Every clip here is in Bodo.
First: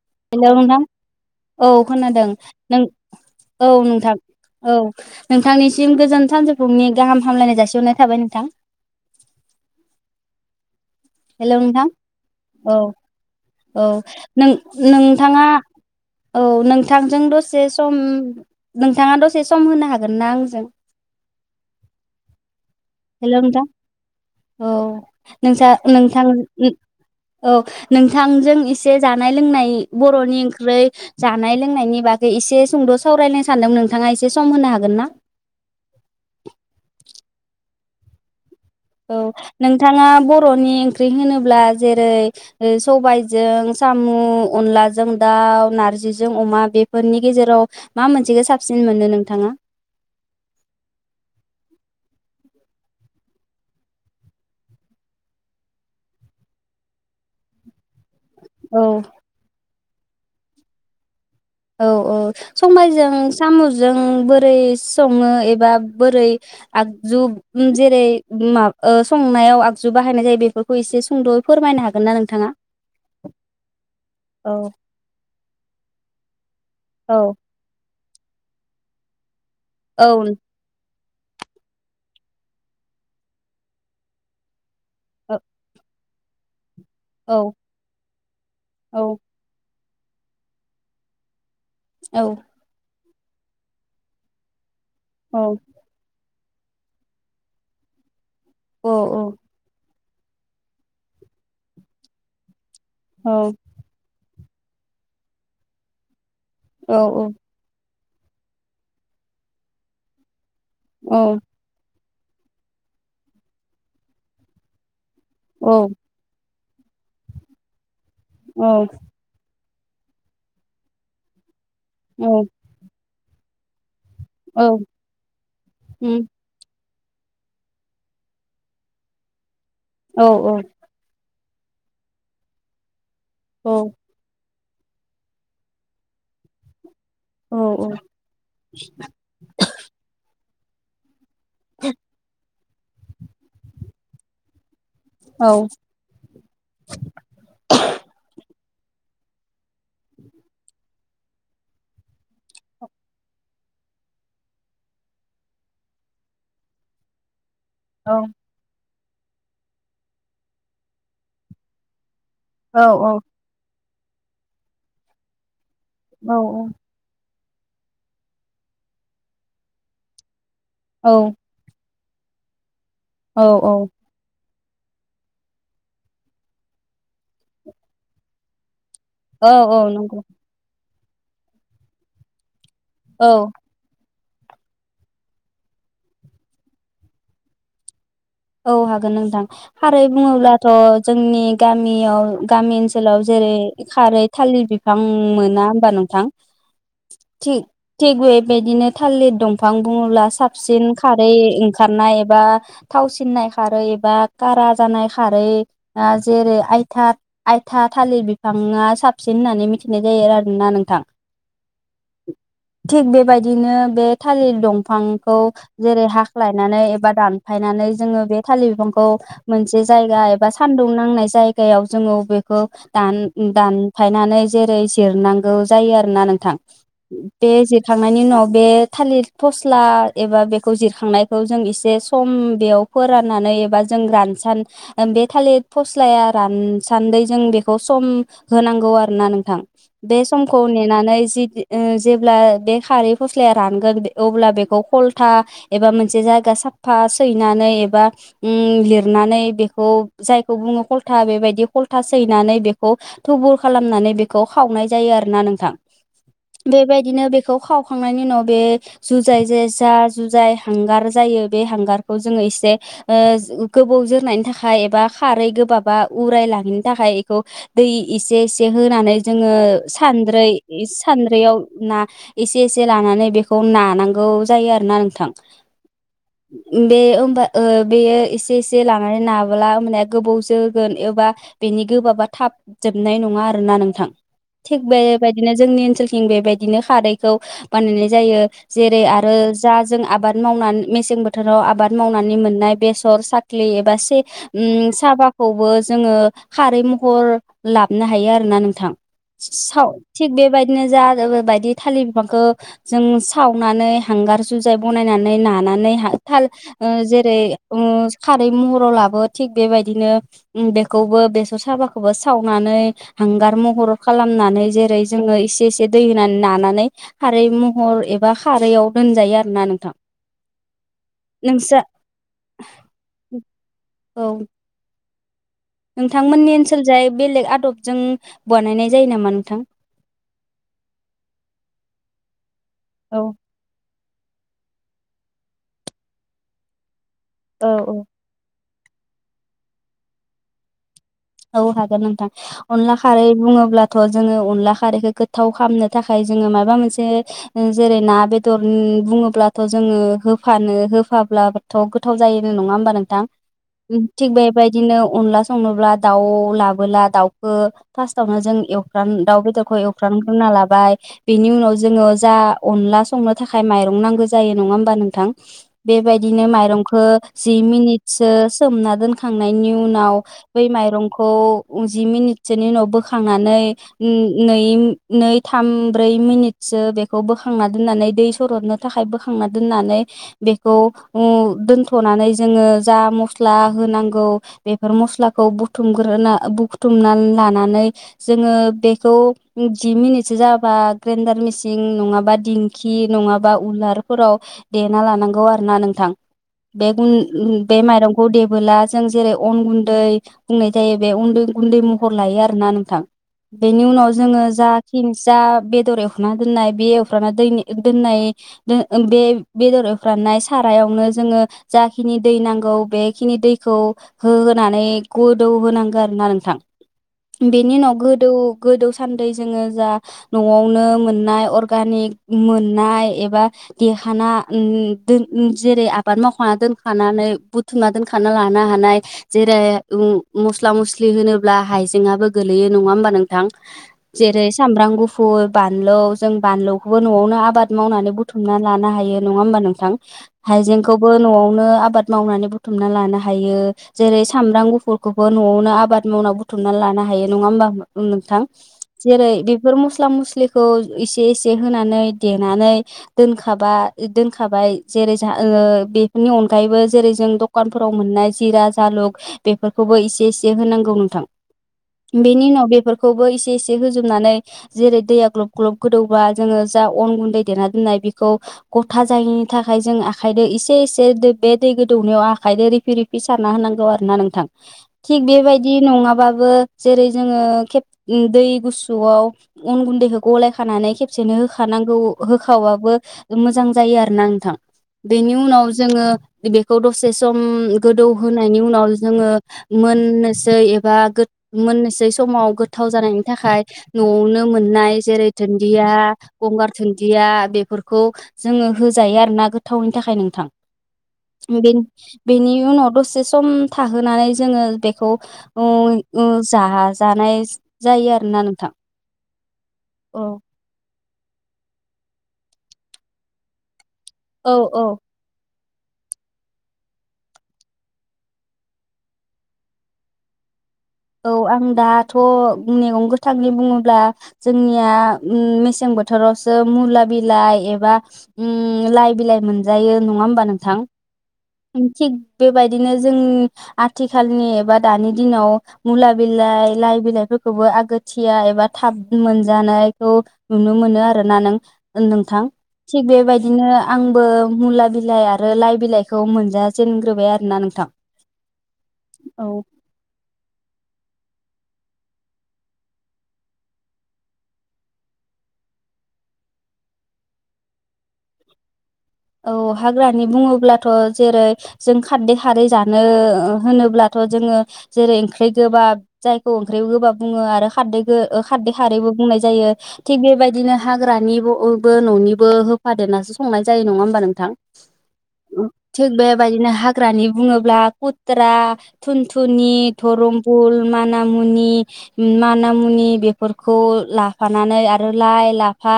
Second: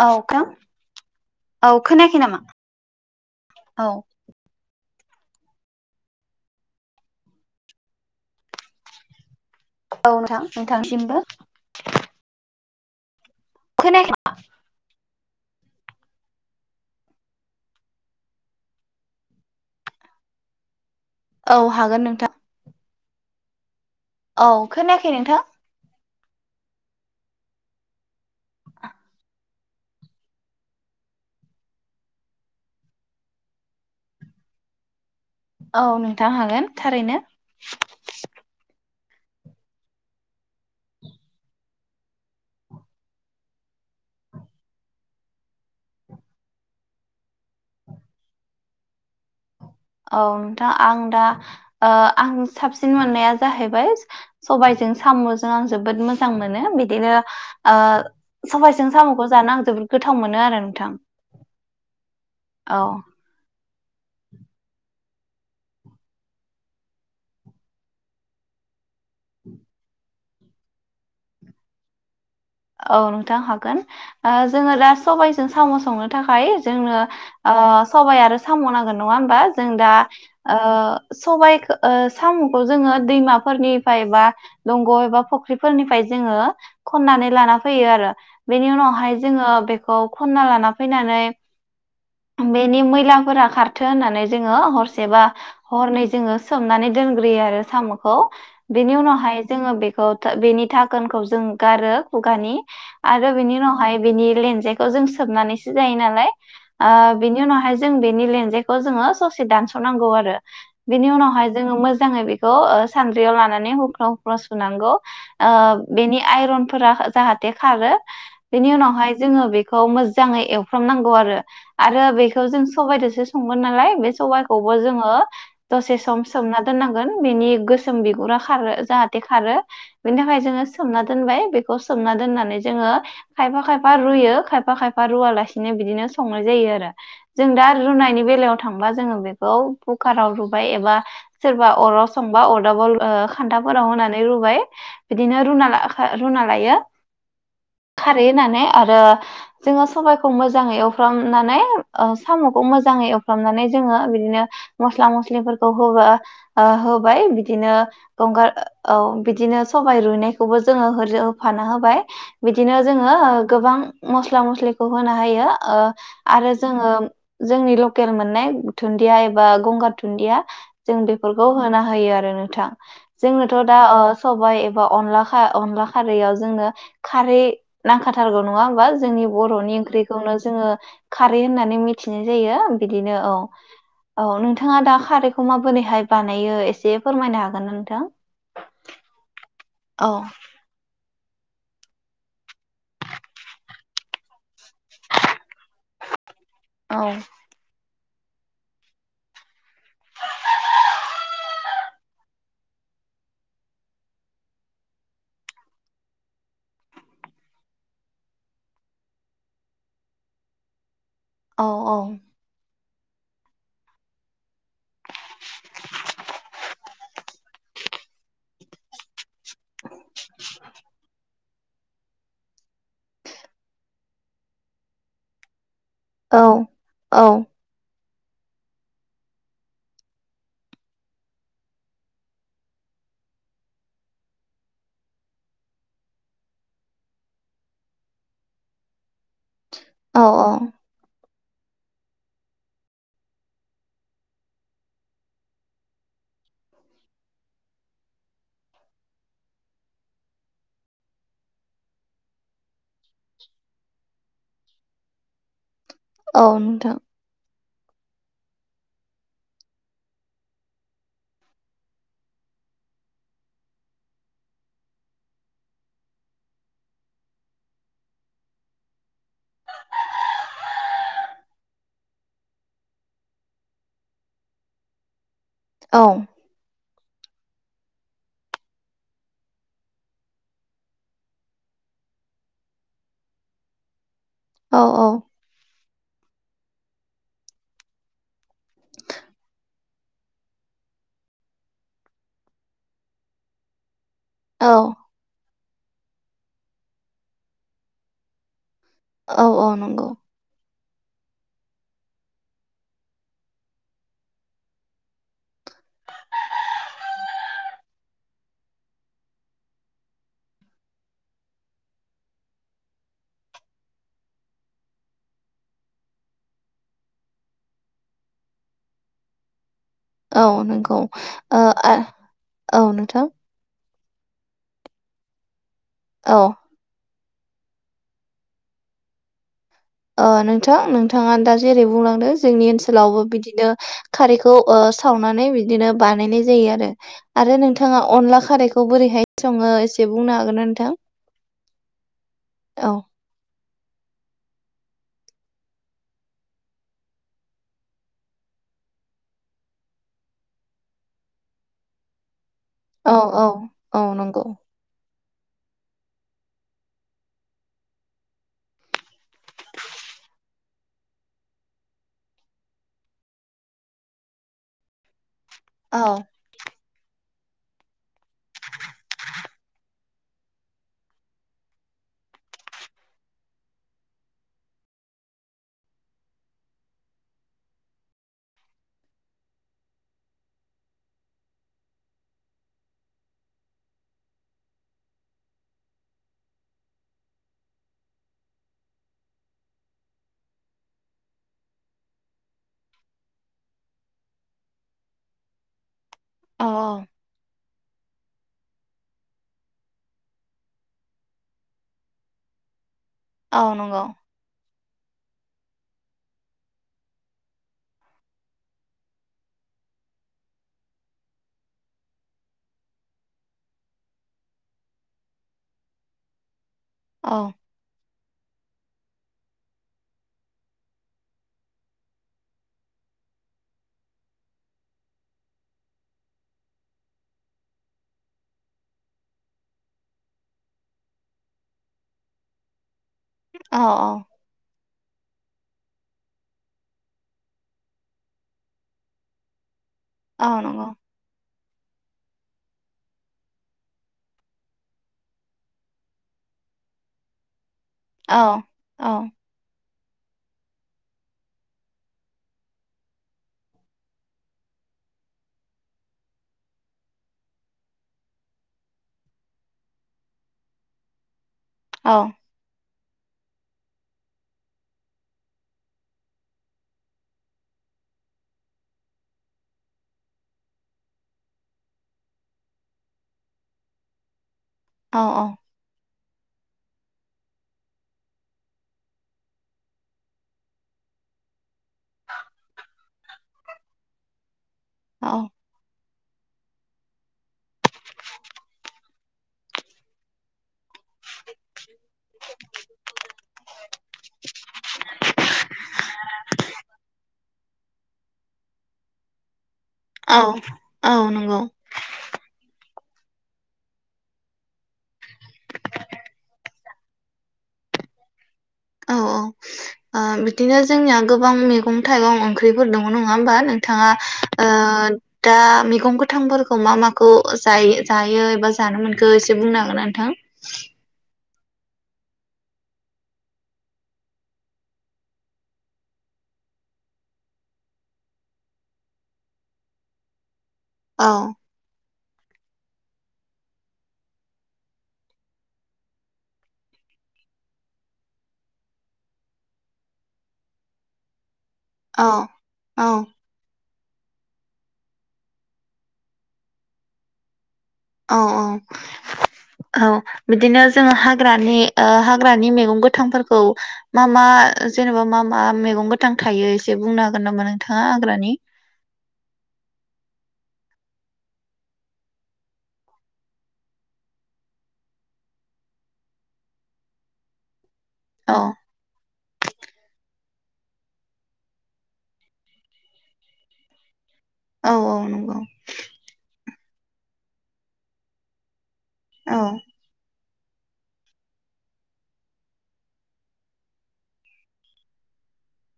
औ हेल' खोनां नोंथां औ खोनायाखै खोनादों नामा नों औ नोंथां औ नोंथांनिसिम गोजोन सानजौफुनि गाहाम हामलायनाय जासिहरनाय थाबाय नोंथां औ नोंथां नोंथांनिसिम हेल' नोंथां औ औ खोनायाखै नों नों नोंथाङा औ नोंथांजों दसे सम नोंथाङा दसे सम होनो हागोन ना आंजों औ हागोन नोंथां हेलो नोंथां औ खोनायाखै नोंथां नोंसा नोंथां उम औ नोंथांजों एसे जानाय लोंनाय बर'नि ओंख्रै जानाय लोंनायनि बागै एसे सुंद' सावरायनो सानदों नोंथाङा एसे सम होनो हागोन ना औ नोंथां हागोन थारैनो औ नोंथाङा बर'नि ओंख्रि होनोब्ला जेरै सबायजों साम' अनलाजों दाउ नारजिजों अमा बेफोरनि गेजेराव मा मोनसेखौ साबसिन मोनो नोंथाङा औ नोंथां आं दा आं साबसिन मोननाया जाहैबाय सबायजों साम'जों आं जोबोद मोजां मोनो बिदिनो आ औ सबाइजों साम'खौ जानो आं जोबोर गोथाव मोनो आरो नोंथां औ औ औ सबायजों साम'जों जों बोरै सङो एबा बोरै आगजु जेरै मा संनायाव आगजु बाहायनाय जायो बेफोरखौ एसे सुंद'यै फोरमायनो हागोन ना नों- औ नोंथां हागोन औ जोङो दा सबायाइजों साम'स संनो थाखाय हायो जोंनो औ ओ सबाइ आरो साम' नांगोन नङा होमबा जों दा औ औ ओ सबायाइखौ साम'खौ जोङो दैमाफोरनिफ्राय बा दंग' एबा फख्रिफोरनिफ्राय जोङो खन औ लाना फैयो आरो बेनि उनावहाय औ जोङो बे खौ खन्ना लाना फैनानै औ बेनि मैला फोरा खारथो होननानै जोङो हर सेबा औ हरनै जोङो सोमनानै दोनग्रोयो आरो साम'खौ औ बेनि उनावहाय जोङो बे ख [unintelligible] बेनि थाखोनखौ जों गारो। [unintelligible] आरो बिनि औ उनावहाय बिनि लेन जायखौ जों सोबनानैसो जायो नालाय। ओ बिनि उनावहाय जों बेनि लेंजायखौ जोङो ससे दानस'नांगौ आरो। बिनि औ उनावहाय जोङो मोजां मोजाङै बेखौ ओ सानद्रियाव लानानै हुख्र' हुख्र' सुनांगौ। ओ औ बेनि आइरन फोरा जाहाथे खारो औ बिनि उनावहाय जोङो बेखौ मोजाङै एवफ्रामनांगौ आरो आरो औ बेखौ जों सबबायदोसो संगोन नालाय बे सबाइखौबो औ जोङो दसे सम उम सोमना दोननांगौ। गोन बेनि गोसोम बिगुरा खारो जाहाथे खारो। बेनि औ थाखाय जोङो सोमना दोनबाय बेखौ खौ सोमना दोननानै जोङो खायफा औ खायफा रुयो खायफा खायफा खायफा रुवालासिनो बिदिनो संनाय जायो आरो। जों औ दा औ रुनायनि बेलायाव थांबा जोङो बेखौ कुकाराव रु बाय एबा सोरबा अराव संबा अ दाबल ओ खान्थाफोराव होनानै रुबाय इदिनो औ रुना लाखा रुना [unintelligible] खारै होना ने आरो जोङो सबाइखौ मोजाङै एव एवफ्रामनानै ओ सामुखौ मोजाङै एवफ्रामनानै जोङो बिदिनो मस्ला मस्लिफोरखौ जोङो सबाइखौ मोजाङै एव होबा होबाय बिदिनो औ अंगार औ बिदिनो सबाय रुयनायखौबो होरोब होफाना होबाय बिदिनो औ जोङो गोबां मस्ला मस्लिखौ होनो हायो औ आरो जोङो जोंनि लकेल मोननाय धुन्दिया एबा गंगार धुन्दिया जों बेफोरखौ होनो हायो आरो नोंथां औ जोंनथ' दा ओ सबाय बा अनलाखा-अनलाखा रैयाव जोंनो खारै नांखाथारगौ नङा होमबा जोंनि औ बर'नि औ नंगौ ओंख्रिखौनो जोङो खारै होननानै मिथिनाय जायो बिदिनो औ औ नोंथाङा दा खारैखौ माबोरैहाय बानायो एसे फोरमायनो हागोन ना नोंथां? औ हागोन नोंथां खारै औ बुङोब्लाथ' जों नि गामियाव गामि ओनसोलाव जेरै खारै थालिर बिफां मोना होमबा नोंथां औ थिग थिग बेबायदिनो थालिर दंफां बुङोब्ला साबसिन खारै ओंखारनाय एबा थावसिननाय खारै बा कारा जानाय खारै आ जेरै आयथा आयथा थालिर बिफाङा साबसिन होननानै मिथिनाय जायो आरोना नोंथां औ औ थिग बेबायदिनो बे थालिर दफांखौ जेरै हाख्लायनानै एबा दान गायनानै जोङो बे थालिर बिफांखौ मोनसे जायगा एबा सानदुं नांनाय जायगायाव जोङो बेखौ दानफायनानै जेरै जिरनांगौ जायो आरोना औ नोंथां औ दे जेथ खांनायनि उनाव बे थालिर फस्ला एबा बेखौ जिरखांनायखौ जों एसे सम बेयाव फोराननानै एबा जों रानसान बे थालिर फस्लाया रानसान्दै जों बेखौ सम होनांगौ आरोना नोंथां बे औ औ समखौ नेनानै जि इ ओ जेब्ला बे खारै फस्लाया रानगोन दे अब्ला बेखौ खलथा एबा मोनसे जायगा सा फा सैनानै एबा उम लिरनानै बेखौ जायखौ बुङो कलथा बेबायदि खलथा सैनानै बेखौ थुबुर खालामनानै बेखौ खावनाय जायो आरोना नोंथां। औ नोंथां बेबायदिनो बे खौ खावखांनायनि उनाव बे जुजाय जाय जा जुजाय हांगार जायो। बे हांगारखौ जोङो एसे ओ जो गोबौ जोरनायनि थाखाय एबा खारै गोबाबा उराय लाङिनि थाखाय एखौ दै एसे एसे होनानै जोङो सानद्रै सानद्रैयाव ना एसे एसे लानानै बेखौ नानांगौ जायो आरोना नोंथां। औ उम बे होमबा ओ बेयो एसे एसे लानानै नाब्ला माने गोबाव जोगोन एबा बेनि गोबाबा थाब जोबनाय नङा आरोना नोंथां। थिग औ औ बेबायदिनो जोंनि ओनसोल थिं बेबायदिनो खारैखौ बानायनाय जायो। जेरै आरो जा जों आबाद मावना मेसें बोथोराव आबाद मावनानै मोननाय बेसर साखलि एबा से औ उम साबाखौबो जोङो खारै महर लाबोननो हायो आरोना नोंथां। औ सो औ साव नंगौ थिग बेबायद दिनो जा ओ बायदि थालिर बिफांखो जों सावनानै हांगार जुजाय बनायनानै नाना नै‌ हा थाल ओ जेरै मुस खारै महराव लाबो। थिग बेबायदिनो उम बेखौबो बेसर साबाखौबो सावनानै हांगार महर खालामनानै जेरै जोङो एसे एसे दै होनानै नानानै खारै महर एबा खारैयाव दोनजायो आरो ना नोंथां। औ नंगौ ओ नोंस्रा आ औ नोंथां। औ औ नोंथांमोननि ओनसोल जाय बेलेग आदबजों बनायनाय जायो नामा नोंथां? अ' नोंथां नोंथाङा दा जेरै बुंलांदों जोंनि औ ओनसोलावबो बिदिनो खारैखौ ओ सावनानै बिदिनो बानायनाय जायो आरो। आरो औ औ नोंथाङा अनला खारैख खौ बोरैहाय सङो एसे बुंनो हागोना नोंथां? औ हागोन नोंथां। औ अनला खारै बुङोब्ला थ' जोङो अनला खारैखौ गोथाव खामनो थाखाय जोङो माबा मोनसे जेरै ओ ना, बेदर बुङोब्लाथ' जोङो होफानो होफाब्लाथ' गोथाव जायो। ओ नङा होमबा औ नोंथां? औ उम औ थिग नंगौ। बेबायदिनो अनला संनोब्ला दाउ लाबोला दाउखो फासथावनो जों एवफ्राम दाउ बेदरखौ एवफ्राम ग्रोनना लाबाय। बेनि उनाव जोङो जा अनला संनो थाखाय माइरं नांगौ जायो नङा होमबा नोंथां? औ बेबायदिनो माइरंख खो जि मिनिट सो सोमना दोनखांनायनि उनाव बै‌ माइ रंखौ जि मिनिटसोनि उनाव बोखांनानै नो नै नै थाम ब्रै मिनिटसो बेखौ बोखांना दोननानै दै सरननो थाखाय बोखांना दोननानै बेखौ उम दोनथ'नानै जोङो जा मस्ला होनांगौ बेफोर मस्लाखौ बो थुमगोरना बुथुमना लानानै जोङो बेखौ जि मिनिटसो जाबा ग्रेडार मेचिं नङाबा दिंखि नङाबा उलारफोराव देना लानांगौ आरो ना नोंथां। औ बे गुन उम बे माइरंखौ देबोला जों जेरै अन गुन्दै बुंनाय जायो। बे उन्दै गुन्दै महर लायो आरोना नोंथां। औ बेनि नंगौ उनाव जोङो जा खिनसा बेदर एवखना दोननाय बे एवफ्राना दैनि दोननाय बे ओम बे बेदर एवफ्रामनाय सारायावनो जोङो जाखिनि दै नांगौ बेखिनि दैखौ होहोनानै गदौ होनांगौ आरो ना नोंथां। औ बेनि उनाव गोदौ गोदौ थान्दै जोङो जा न'आवनो मोननाय अर्गानिक मोननाय एबा देरहाना उम दोन उम जेरै आबाद मावखांना दोनखानानै बुथुमना दोनखाना लाना हानाय जेरै उम मस्ला मस्लि होनोब्ला हाइजेङाबो गोलैयो नङा होमबा नों दां औ जेरै सामब्राम गुफुर फुर बानलौ जों बानलौखौबो न'आवनो आबाद मावनानै बुथुमनानै लानो हायो नङा होमबा नोंथां। औ नंगौ हाइजेंखौबो न'आवनो आबाद मावनानै बुथुमना लानो हायो जेरै सामब्राम गुफुर खुलखौबो न'आवनो आबाद मावना बुथुमना लानो हायो नङा होमबा। औ‌ औ नोंथां औ जेरै बेफोर मस स्ला मस्लिखौ एसे एसे होनानै देनानै दोनखाबा दोनखाबाय जेरै जा ओ बेफोरनि अनगायैबो जेरै जों दखानफोराव मोननाय जिरा जालुक बेफोरखौबो इसे एसे होनांगौ नोंथां। औ बेनि उनाव बेफोर बखौबो इसे इसे होजोबनानै जेरै दैया ग्लब ग्लब गोदौब्ला जोङो जा अन गुन्दै देना दोननाय बेखौ गथा जायैनि थाखाय जों आखायदो इसे एसे दै बे दै गोदौनायाव आखायदों रिफि रिफि सारना होनांगौ आरो ना नों थिग औ बेबायदि नङाबा। बो जेरै जोङो खेब उम दै गुसुआव अन गुन्दैखौ गलाय खानानै खेबसेनो हो थानांगौ होखावबाबो। मोजां जायो आरो ना नोंथां! औ बेनि उनाव जोङो बेदिखौ दसे सम गोदौ होनायनि उनाव जोङो मोननोसै एबा मोननोसै समाव गोथाव जानायनि थाखाय न'आवनो मोननाय जेरै दुन्दिया गंगार दुन्दिया बेफोरखौ जोङो होजायो आरो ना गो। थावनि थाखाय औ नोंथां औ नंगौ बिन बेनि उनाव दसे बे सम। थाहोनानै जोङो बेखौ उम उम जा जानाय जायो आरोना नोंथां। औ औ औ ओ बिदिनो जोंनिया गोबां मैगं थाइगं ओंख्रिफोर दङ नङा होमबा नों। बिथाङा औ ओ। दा मैगं गोथांफोरखौ मा माखौ जायो जायो एबा जानो मोनखो एसे बुंनो हागोन नोंथां। औ आं दाथ' मैगं गोथांनि बुङोब्ला जोंनिया उम मेसें बोथोरावसो मुला बिलाइ उम एबा लाइ बिलाइ मोनजायो नङा होमबा नोंथां। औ ओम थिग बेबायदिनो जों आथिखालनि एबा दानि दिनाव मुला बिलाइ लाइ बिलाइफोरखौबो आगोथिया एबा थाब मोनजानायखौ नुनो मोनो आरोना नों औ नोंथां थिग औ बेबायदिनो। आंबो मुला बिलाइ आरो लाइ बिलाइखौ मोनजााजेनग्रोबाय आरोना नोंथां। औ औ औ औ बिदिनो। जोङो हाग्रानि ओ हाग्रानि मेगं गोथांफोरखौ मा मा जेनेबा मा मा मेगं गोथां थायो एसे बुंनो हागोन नामा नोंथाङा हाग्रानि? औ हाग्रानि बुङोब्लाथ' जेरै जों खारदै खारै जानो होनोब्लाथ' जोङो जेरै ओंख्रै गोबाब जायखौ ओंख्रै गोबाब बुङो आरो खारदै। ओ औ खारदै खारैबो बुंनाय जायो थिग बेबाय। दिनो हाग्रानिबो न'निबो होफादेरनासो संनाय जायो नङा। थां औ औ नंगौ थिग बेबायदिनो हा। ग्रानि बुङोब्ला खुथ्रा। औ थुनथुनि धरम। फुल मानामुनि मानामुनि बेफोरखौ लाफानानै आरो लाइ लाफा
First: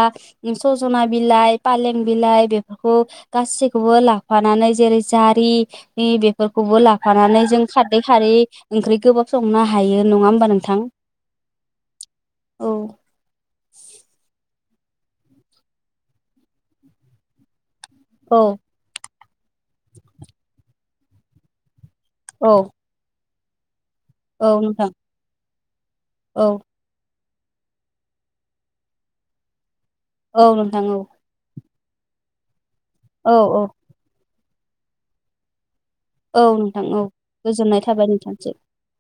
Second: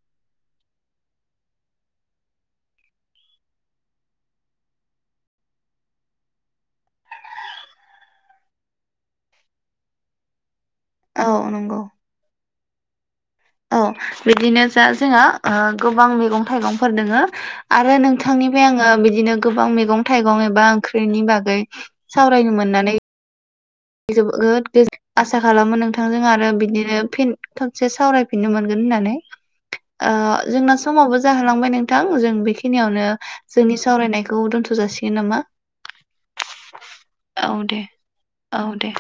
सजना बिलाइ फालें बिलाइ बे। खौ गासैखौबो लाफानानै जेरै जारिनि बेफोरखौबो लाफानानै जों खारदै खारै ओंख्रि गोबाब संनो हायो नङा होमबा नोंथां। औ नंगौ। औ। अ बिदिनो। जा जोंहा गोबां मैगं थाइगंफोर दोङो। आरो औ नोंथांनिफ्राय आङो बिदिनो। गोबां मैगं थाइगं एबा ओंख्रिनि बागै। औ सावरायनो मोननानै। औ जोबोद गो नोंथां आसा। खालामो नोंथा थांजों आरो औ बिदिनो फिन थबसे सावरायफिननो मोनगोन होननानै ओ औ जोंना नोंथां औ समावबो जाहोलांबाय नों थां जों बे। खिनियावनो औ औ जोंनि सावरायनाय खौ दोनथ' जासिगोन नामा? औ नोंथां औ गोजोननाय थाबाय नोंथांसिम। औ दे।